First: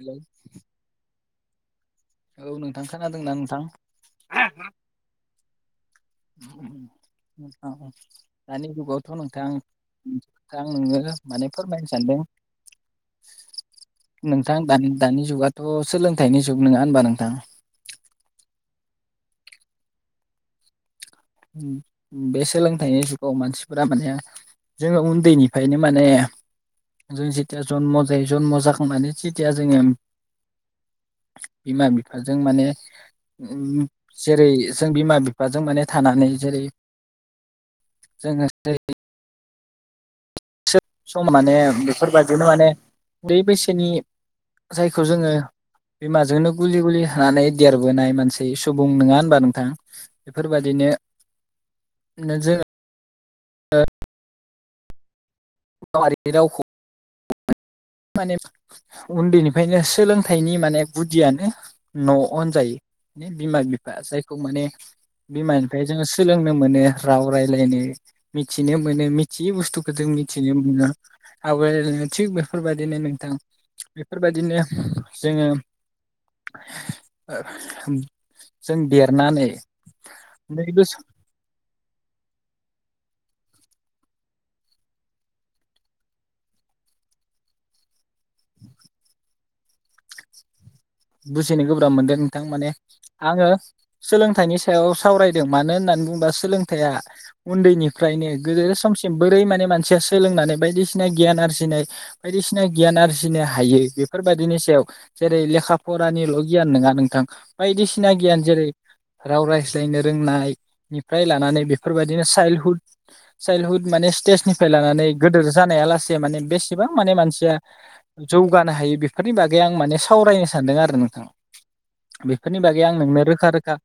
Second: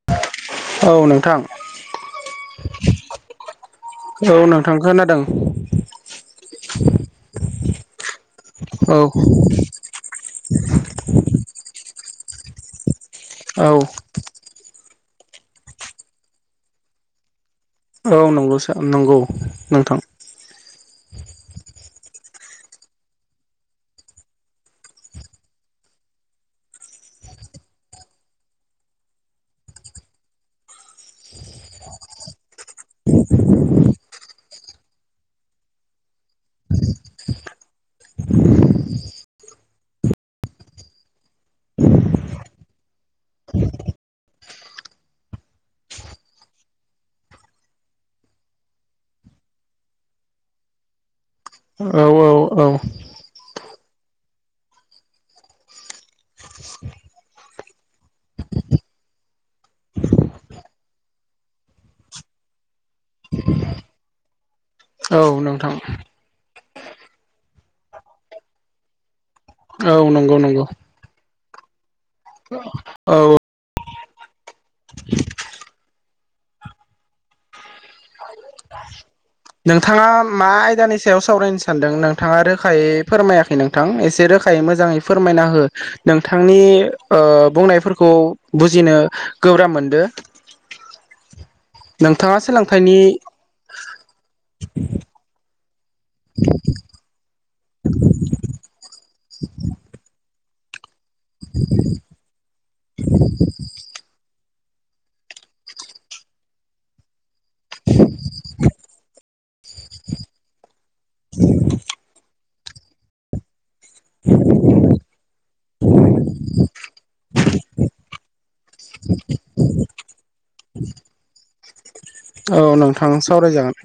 Hello औ नोंथां। औ नोंथां, खोनादोंना नोंथां? औ नोंथां खोनादों [inaudible] दानि औ जुगावथ' नोंथां आं नोंनो माने फोरमायनो सानदों औ नोंथां दानि दानि जुगाथ' सोलोंथाइनि जुग नङा होनबा नोंथां? औ नंगौ सा नंगौ नोंथां। बे सोलोंथाइनि जुगाव मानसिफोरा माने जोङो उन्दैनिफायनो माने जों जिथिया जन्म' जायो जन्म' जाखांनानै जिथिया जोङो बिमा बिफाजों माने जेरै जों बिमा बिफाजों माने थानानै जेरै जोङो जेरै सो सम माने बेफोर बायदिनो माने उन्दै बैसोनि जायखौ जोङो बिमाजोंनो गुलि गुलि थानानै देरबोनाय मानसि सुबुं नङा होनबा नोंथां बेफोर बादि नो औ औ औ। ओ गावारि रावखौ माने उन्दैनिफायनो सोलोंथाइनि माने गुदियानो न' होनजायो। बिमा बिफा जायखौ माने औ नोंथां बिमानिफ्राय जोङो सोलों नो मोनो राव रायलायनो मिथिनो मोनो मिथियै बुस्थुखौ औ जों नंगौ मिथिनो नंगौ मोनो। आवगायलायनो थिक बेफोर बादिनो औ नोंथां बेफोर बादिनो जोङो ओ जों देर नोंथाङा मा आयदानि सायाव सावरायनो सानदों नोंथाङा रोखायै फोरमायाखै नोंथां एसे रोखायै मोजाङै फोरमायना हो नोंथांनि ओ बुंनायफोरखौ खौ बुजिनो गोब्राब मोनदो [inaudible] बुजिनो गोब्राब मोनदों नोंथाङा नोंथां माने सोलोंथाइनि आङो सोलोंथाइनि सायाव सावरायदों मानो होननानै बुंबा सोलोंथाइया उन्दैनिफ्रायनो गिदिर समसिम बोरै माने मानसिया सोलोंनानै बायदिसि ना गियान आरजिनाय बायदिसिना गियान आरजिनो हायो बेफोर बायदिनि सायाव जेरै लेखा फरानिल' गियान नङा नोंथां बायदिसिना गियान जेरै राव रायज्लायनो रोंनायनिफ्राय लानानै बेफोरबादिनो चाइल्डहुद, चाइल्डहुद माने नेक्स्ट स्थेसनिफ्राय लानानै गोदोर जानायालासे माने बेसेबां माने मानसिया जौगानो हायो। बेफोरनि बागै आं माने सावरायनो सानदों आरो नोंथां। बेफोरनि औ बागै आं नोंथां नोंनो रोखा सावरायजागोन रोखा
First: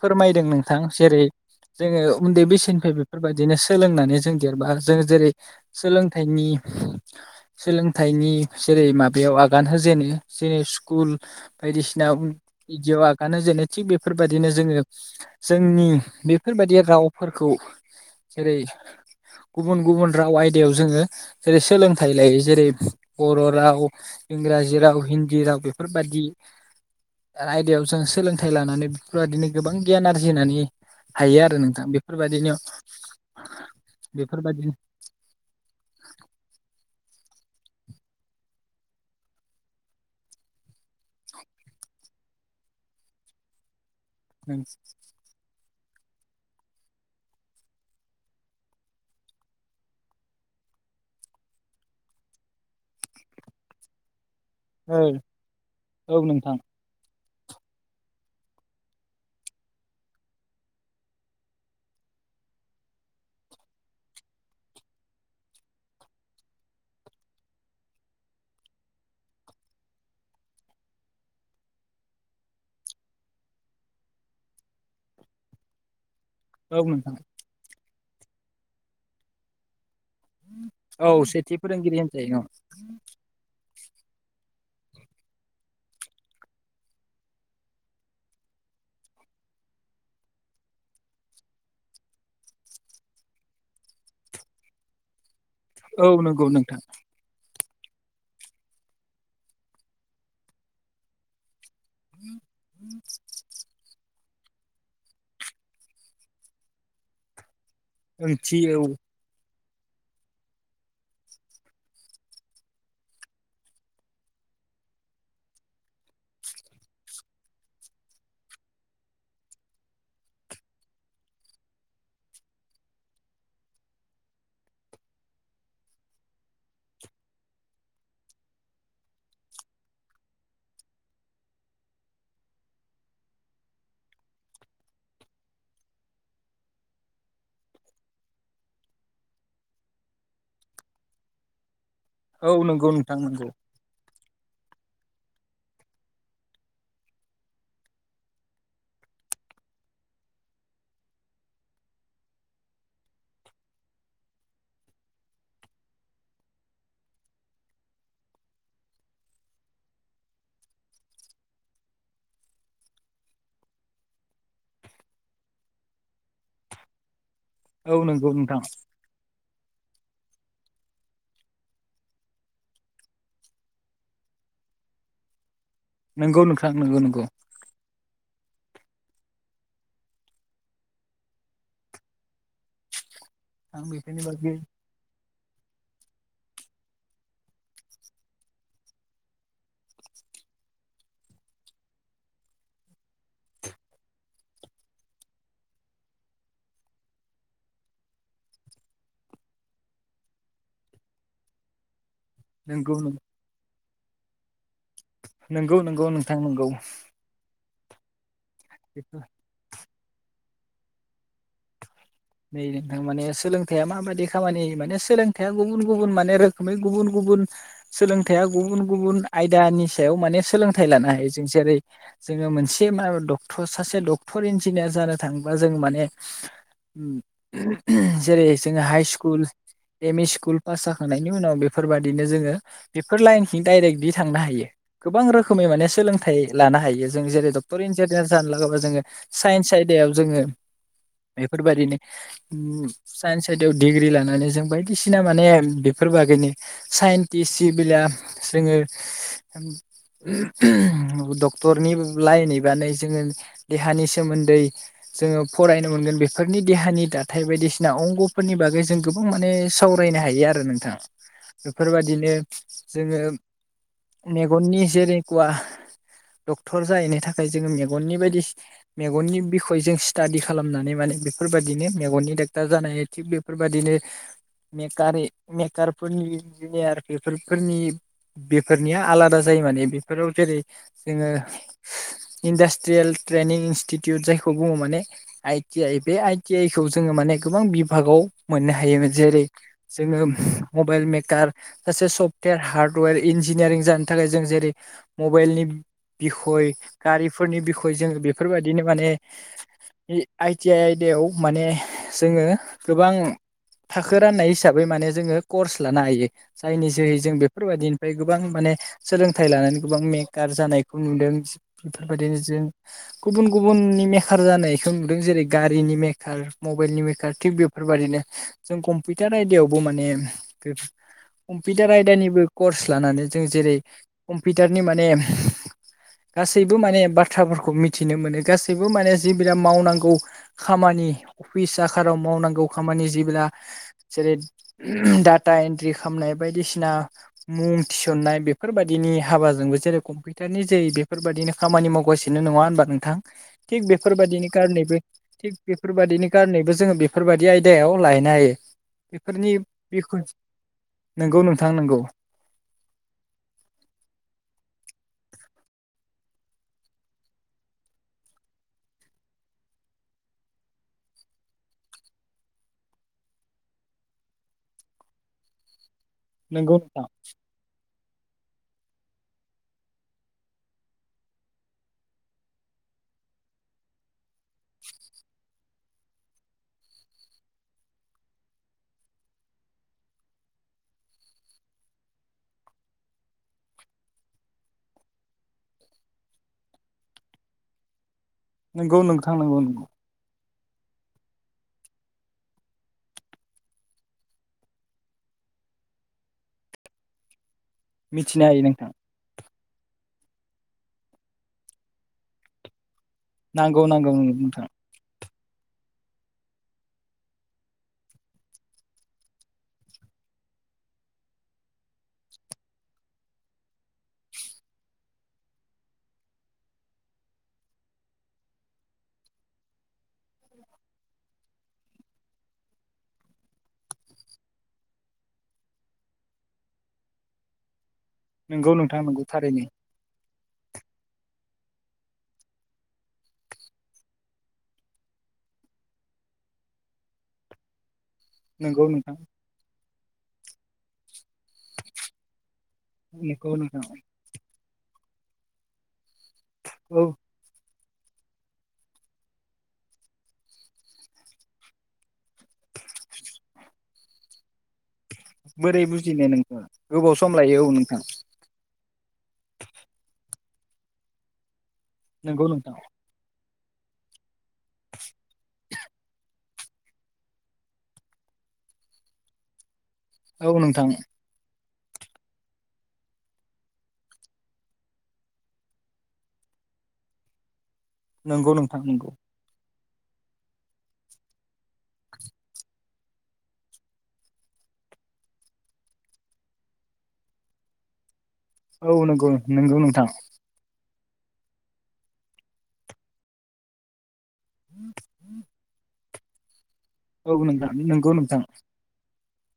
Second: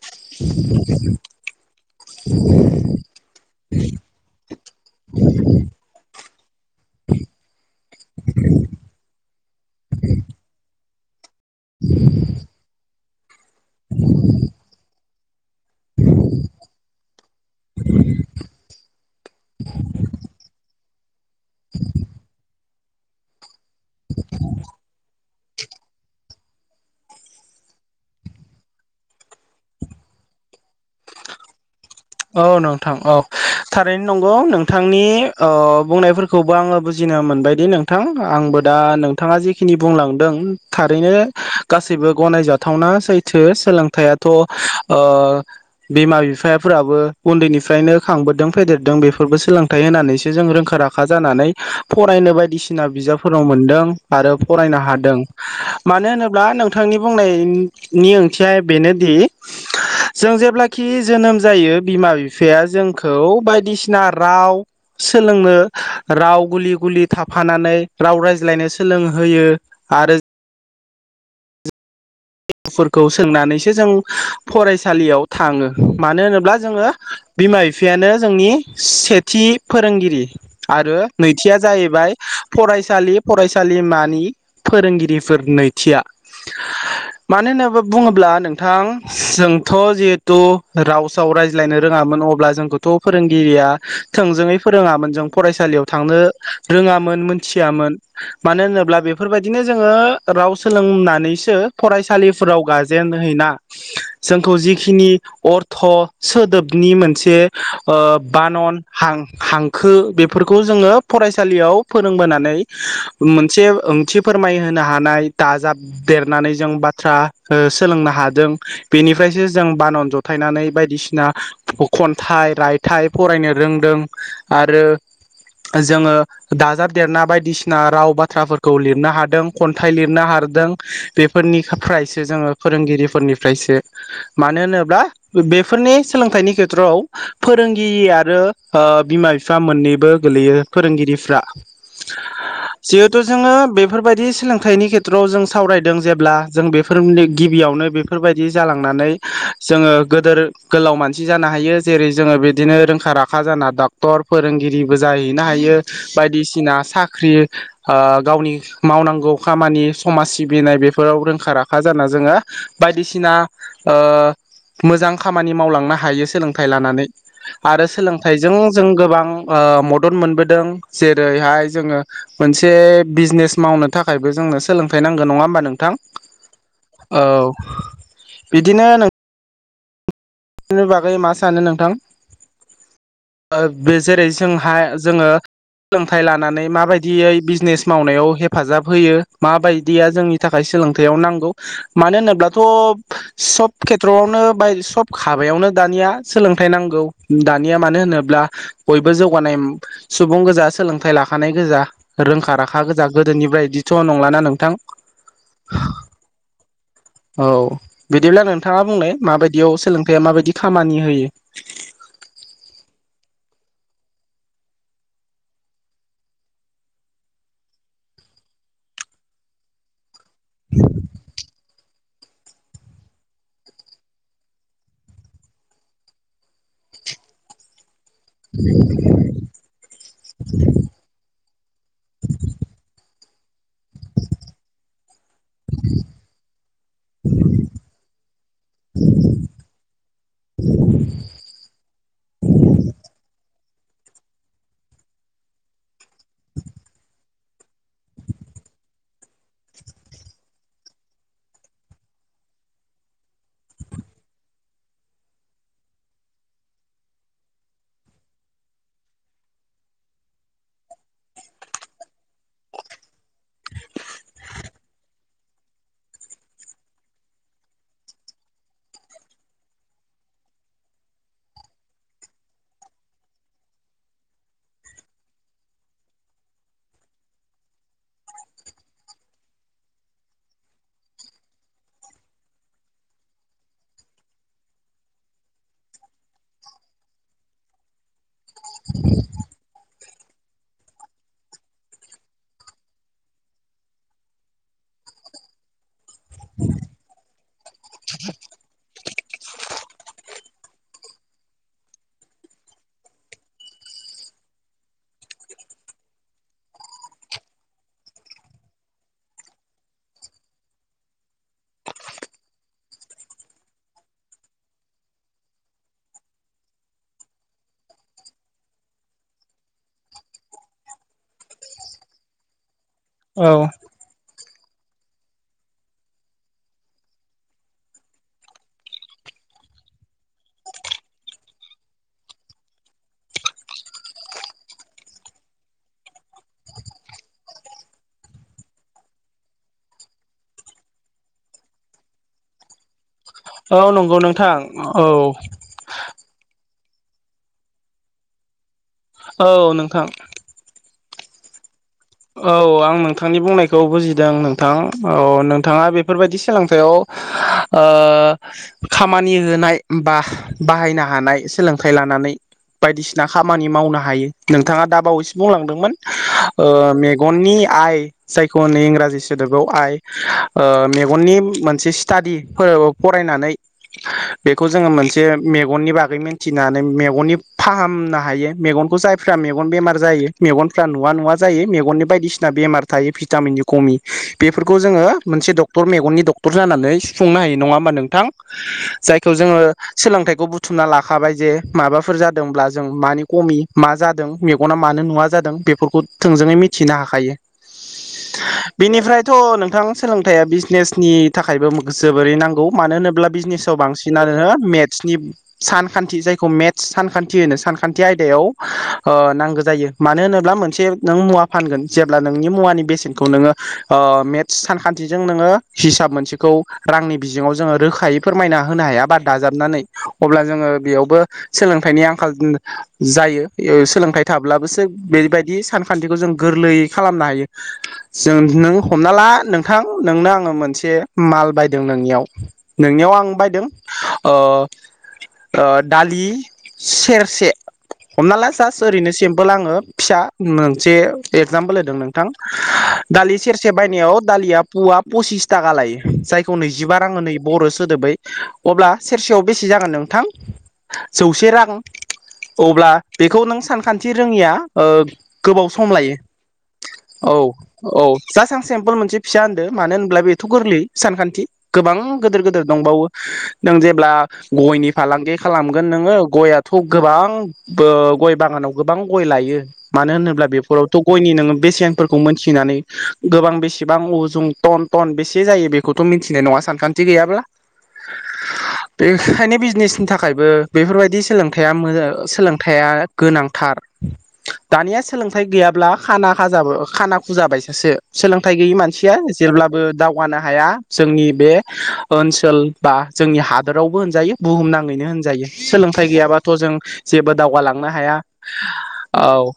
फोरमायदों नोंथां जेरै जोङो उन्दै बैसोनिफ्राय बेफोरबाय दिनो सोलोंनानै जों देरबा जों जेरै सोलोंथाइनि सोलोंथाइनि जेरै माबायाव आगान होजेनो जेरै स्कुल बायदिसिना बिदियाव आगान होजेने थिक बेफोरबायदिनो जोङो जोंनि बेफोरबायदि रावफोरखौ जेरै गुबुन गुबुन राव आयदायाव जोङो जेरै सोलोंथाइ लायो जेरै बर' राव इंराजि राव हिन्दी राव बेफोरबादि आयदायाव जों सोलोंथाइ लानानै बेफोरबादिनो गोबां गियान आरजिनानै हायो आरो नोंथां बे औ नोंथां औ थारैनो नंगौ बेफोरबायदिनो नोंथांनि ओ बुंनायफोरखौबो आङो बुजिनो मोनबायदि नोंथां आंबो दा नोंथाङा जेखिनि बुंलांदों थारैनो गासै गनायजाथावना सैथो सोलोंथायाथ ओ बिमा बिफ फोराबो उन्दैनिफ्रायनो खांबोदों फेदेरदों बेफोरबो सोलोंथाइ होनानैसो जों रोंखा राखा जानानै। फरायनो बायदिसिना बिजाबफोरनाव मोनदों आरो फरायनो औ हादों मानो औ होनोब्ला नोंथां नोंथांनि बुं ओंथिया बेनोदि जों जेब्लाखि जोनोम जायो बिमा बिफाया जोंखौ बायदिसिना राव। सोलोंनो राव गुलि गुलि थाफानानै राव रायज्लायनो सोलोंहोयो। आरो फोरखौ सोंनानैसो जों फरायसालियाव थाङो। मानो होनोब्ला औ जोङो नोंथां बिमा बिफायानो जोंनि सेथि फोरोंगिरि। आरो औ सेथि नैथिया फोरोंगिरि जाहैबाय होनजायो फरायसालि फ फानसालिमानि फोरोंगिरिफोर नैथिया [unintelligible] मानो होनोब्ला बुङोब्ला नोंथां जोंथ' जिहेथु रावसाव रायज्लायनो रोङामोन। अब्ला जोंखौथ' फोरोंगिरिया थोंजोङै फोरोङामोन जों फरायसालियाव औ थांनो नंगौ नोंथां रोङामोन मोन मानो होनोब्ला बेफोरबायदिनो जोङो राव सोलोंनानैसो फ सालिफोराव गाजेन हैैना। जोंखौ जिखिनि अर्थ' सोदोबनि मोनसे ओ ओंथि औ बानन हां हां खौ बेफोरखौ जोङो फरायसालियाव फोरोंबोनानै मोनसे ओंथि फोरमाय होनो। हानाय दाजाब देरनानै जों ब बाथ्रा सोलोंनो हादों बेनिफ्रायसो जों बानन जथायनानै बायदिसिना। खन्थाइ रायथाइ फरायनो रोंदों आरो जोङो दाजाबदेरना बायदिसिना राव बाथ्राफोरखौ लिरनो हादों खन्थाइ लिरनो हादों। बेफोरनिफ्रायसो जोङो फोरोंगिरिफोरनिफ्रायसो। मानो होनोब्ला बेफोरनि सोलोंथाइनि खेथ्रआव फोरोंगिरि आरो बिमा बिफा मोननैबो गोलैयो फोरोंगिरिफ्रा। औ नंगौ नोंथां जिहेथु नंगौ जोङो बेफोरबायदि सोलोंथाइनि खेथ्रआव जों सावरायदों जेब्ला जों बेफोरनि गिबियावनो बेफोरबायदि जालांनानै जोङो गोदोर गोलाव मानसि जाना। हायो जेरै जोङो बिदिनो रोंखा राखा जाना डक्टर फोरोंगिरिबो जाहैनो हायो बायदिसिना। सिना साख्रि ओ गावनि मावनांगौ खामानि समाज सिबिनाय बेफोराव । रोखा राखा जाना जोङो बायदिसिना ओ मोजां खामानि मावलांनो हायो सोलोंथाइ लानानै आरो औ नंगौ सोलोंथाइजों नोंथां जों गोबां। ओ मदद मोनबोदों जेरैहाय जोङो मोनसे बिजनेस मावनो थाखायबो जों। नो सोंलोंथाइ नांगो नङा होमबा नों नंगौ नोंथां नंगौ नंगौ बिदिनो नों बेनि बागै मा सानो नोंथां ओ आं बे बेफोरनि जेरै बागै जोंहा जोङो सोलोंथाइ लानानै माबायदियै बिजनेस मावनायाव हेफाजाब होयो माबायदिया जोंनि थाखाय थाखाय सोलोंथाइयाव नांगौ मानो होनोब्लाथ' सब खेथ्रआवनो बाय सब हाबायावनो दानिया सोलोंथाइ नांगौ दानिया मानो होनोब्ला बयबो जौगानाय सुबुं गोजा सोलोंथाइ लाखानाय गोजा रोंखा राखा नंगौ गोजा गोदोनिफ्राय बायदिथ' नंलाना नोंथां नंगौ नंगौ नोंथां नंगौ औ बिदिब्ला नोंथाङा बुंनाय बेफोर माबायदियाव थाइया माबायदि खामानि होयो नै नोंथां माने सोलोंथाइया माबायदि खामानि माने सोलोंथाइया गुबुन गुबुन माने रोखोमै गुबुन गुबुन गुबुन सोलोंथाइया गुबुन गुबुन आयदानि सायाव माने सोलोंथाइ लानो हायो जों जेरै जोङो मोनसे मा डक्टर सासे डक्टर इन्जिनियार जानो थाङोबा जों माने जेरै जोङो high school M E school pass जाखांनायनि उनाव बेफोरबायदिनो जोङो डायरेक्टलि थांनो हायो गोबां रोखोमै माने सोलोंथाइ लानो हायो जों जेरै डक्टर इन्जिनियार जानो नांगौबा जोङो साइन्स आयदायाव जोङो उम साइन्स आयदायाव डिग्रि लानानै जों बायदिसिना माने बे फोर बागैनो साइन्टिस जि बिला जोङो डक्टरनि लाइन एबानो जोङो देहानि सोमोन्दै जोङो फरायनो मोनगोन बे फोरनि देहानि दाथाय बायदिसिना अंग'फोरनि बागै जों गोबां माने सावरायनो हायो आरो नोंथां। बेफोरबायदिनो जोङो मेगननि [unintelligible] डक्टर जाहैनो थाखाय जोङो मेगननि बायदि मेगननि बिखय जों स्टादि खालामनानै माने बेफोरबादिनो मेगननि डाक्टार जानाय थिग बेफोरबादिनो मेकारे मेकारफोरनि इन्जिनियार बेफोरफोरनि बेफोरनिया आलादा जायो माने बेफोराव जेरै जोङो इन्डास्ट्रियेल ट्रेनिं इनस्टिटिउट जायखौ बुङो माने आइ टि आइ बे आइ टि आइ खौ जोङो माने गोबां बिभागाव मोननो हायो जेरै जोङो मबाइल मेकार सासे सफ्टवेर हार्डवेर इन्जिनियारिं जानो थाखाय जों जेरै मबाइलनि बिखय गारिफोरनि बिखय जोङो बेफोरबायदिनो माने आइ टि आइ आइदायाव माने जोङो गोबां थाखो राननाय हिसाबै माने जोङो कर्स लानो हायो जायनि जोहै जों बेफोरबायदिनिफ्राय गोबां माने सोलोंथाइ लानानै गोबां मेकार जानायखौ नुदों बेफोरबायदिनो जों गुबुन गु बुननि मेकार जानायखौ नुदों जेरै गारिनि मेकार मबाइलनि मेकार थिक बेफोरबायदिनो जों कम्पिउटार आयदायावबो माने कम्पिउटार आयदानिबो कर्स लानानै जों औ जेरै कम्पिउटारनि माने गासैबो माने बाथ्राफोरखौ मिथिनो मोनो गासैबो माने जि बिराद मावनांगौ खामानि अफिस आखाराव मावनांगौ खामानि जेब्ला जेरै डा टा एन्ट्रि खामनाय बायदिसिना मुं थिसननाय बेफोर बायदिनि हाबा जोंबो जेरै कम्पिउटार नि जोहै बेफोरबादिनो खामानि मावगासिनो नङा होनबा नोंथां थिग औ नंगौ बेफोरबायदिनि नोंथां कारनेबो औ थिग बेफोरबायदिनि कारनेबो जोङो बेफोरबायदि आयदायाव लाहैनो हायो औ बेफोरनि नोंथां बिखुन नंगौ नोंथां नंगौ। औ आं नोंथांनि बुंनायखौ बुजिदों नोंथां औ नोंथाङा बेफोरबायदि सोलोंथाइयाव ओ खामानि होनाय बा बाहायनो हानाय सोलोंथाइ लाना नै बायदिसिना खामानि मावनो हायो नोंथाङा दा बावैसो बुंलांदोंमोन ओ नोंगौ नोंथां मेगननि आइ जायखौ नै इंराजि सोदोबआव आइ ओ मेगननि मोनसे स्टाडि फोराव फराय होनानै बेखौ जोङो मोनसे मे गननि बागै मोनथिनानै मेगननि फाहामना हायो मेगनखौ जाय फ्रा मेगन बेमार जायो मेगन फ्रा नुवा नुवा जायो मे गननि बायदिसिना बेमार थायो भिटामिननि खमि बेफोरखौ जोङो मोनसे डक्टर मेगननि डक्टर जाना नै सुफुंनो हायो नङा होमबा नोंथां नोंगौ जायखौ नोंथां जोङो नोंगौ नोंगौ सोलोंथाइखौ बु थुमना लाखाबाय जे माबाफोर जादोंब्ला जों मानि खमि मा जादों मेगना मानो नुवा जादों बेफोरखौ थोंजोङै मिथिनो हाखायो मिथिनो हायो नोंथां बेनिफ्रायथ' नोंथां सोलोंथाइया बिजनेसनि थाखायबो जोबोरैनो नांगौ मानो होनो ब्ला बिजनेसाव नांगौ नांगौ नंगौ बांसिनानो नोंथां मेथ्सनि सानखान्थि जायखौ मेथ्स सानखान्थि होनो सानखान्थि आयदायाव ओ नांगो जायो मानो होनो ब्ला मोनसे नों मुवा फानगोन जेब्ला नोंनि मुवानि बेसेनखौ नोङो अ मेथ्स सानखान्थिजों नोङो हिसाब मोनसेखौ औ रांनि बिजोङाव जोङो रोखायै फोरमायना होनो हाया बा दाजाबनानै अब्ला जोङो बेयावबो सोलोंथाइनि आंखाल [unintelligible] जायो सोलोंथाइ थाब्लाबोसो बेबायदि सानखान्थिखौ जों गोरलै खालामनो हायो जों नोंगौ नों नोंथां हमना नोंगौ ला थारैनो नोंथां नोंनो आङो मोनसे माल बायदों नोंनियाव नोंनियाव आं बायदों ओ ओ दालि सेरसे । हमना ला जास नोंगौ ओरैनो नोंथां सेम्पोल आङो फिसा मोमसे एगजामपोल होदों नोंथां दालि नोंगौ सेरसे नोंथां बायनायाव दालिया पुवा पसिस थाका लायो । जायखौ नैजिबा औ राङो नै बर' सोदोबै अब्ला सेरसेयाव बेसे जागोन नोंथां । अब्ला बेखौ नों सानखान्थि रोङिया ओ गोबाव बोरै सम लायो । बुजिनो नोंथां गोबाव सम लायो औ नोंथां औ-औ जास्ट आं सेम्पोल मोनसे फिसा होनदो मानो होनब्ला बे थु गोरलै सानखान्थि गोबां नोंगौ गोदोर-गोदोर नोंथां दंबावो नों जेब्ला गयनि फालांगे खालामगोन नोङो गयया थ' गोबां बो गय बागानाव गोबां औ नोंथां नि नोङो बेसेंफोरखौ मोनथिनानै गोबां बेसेबां उ जुं टन टन बेसे जायो बेखौथ' मिनथि थिनाय नङा सानखान्थि गैयाब्ला । नंगौ नोंथां नंगौ । फिन थाखायबो बेफोरबायदि सोलोंथाया मोजो सोलोंथायाइया गोनांथार । दानिया सोलोंथाइ गैयाब्ला खाना खाजाबो खाना खुजाबाय सासो । सोलोंथाइ गैयि औ मानसिया नंगौ नंगौ जेब्लाबो नोंथां दावगानो हाया । जोंनि बे ओनसोल बा जोंनि हादोरावबो होनजायो । बुहुम नाङैनो होनजायो सोलोंथाइ गैयाबाथ' जों औ जेबो नोंथां दावगालांनो नंगौ हाया नोंथां औ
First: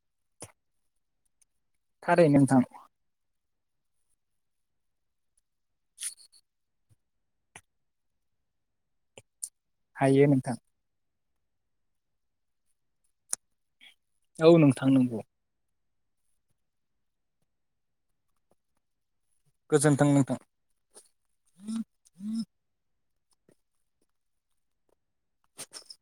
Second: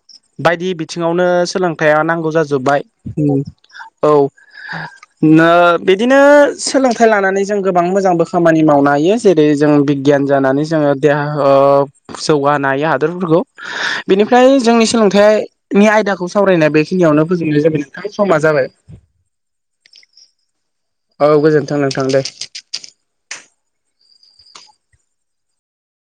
बायदि बिथिङावनो सोलोंथाइया थारै नांगौ नोंथां जाजोब्बाय उम औ नो बिदिनो सोलों थो लानानै जों गोबां मोजांबो खामानि मावनो हायो जेरै जों बिगियान हायो नोंथां जानानै जोङो । देहा होब जौगानायो हादरफोरखौ बेनिफ्राय औ जोंनि नोंथां नंगौ सोलोंथाइ नि आयदाखौ सावरायनाय बेखिनियावनो फोजोबनाय जाबाय नोंथां समा जाबाय गोजोन्थों । नोंथां। औ गोजोनथों नोंथां दे ।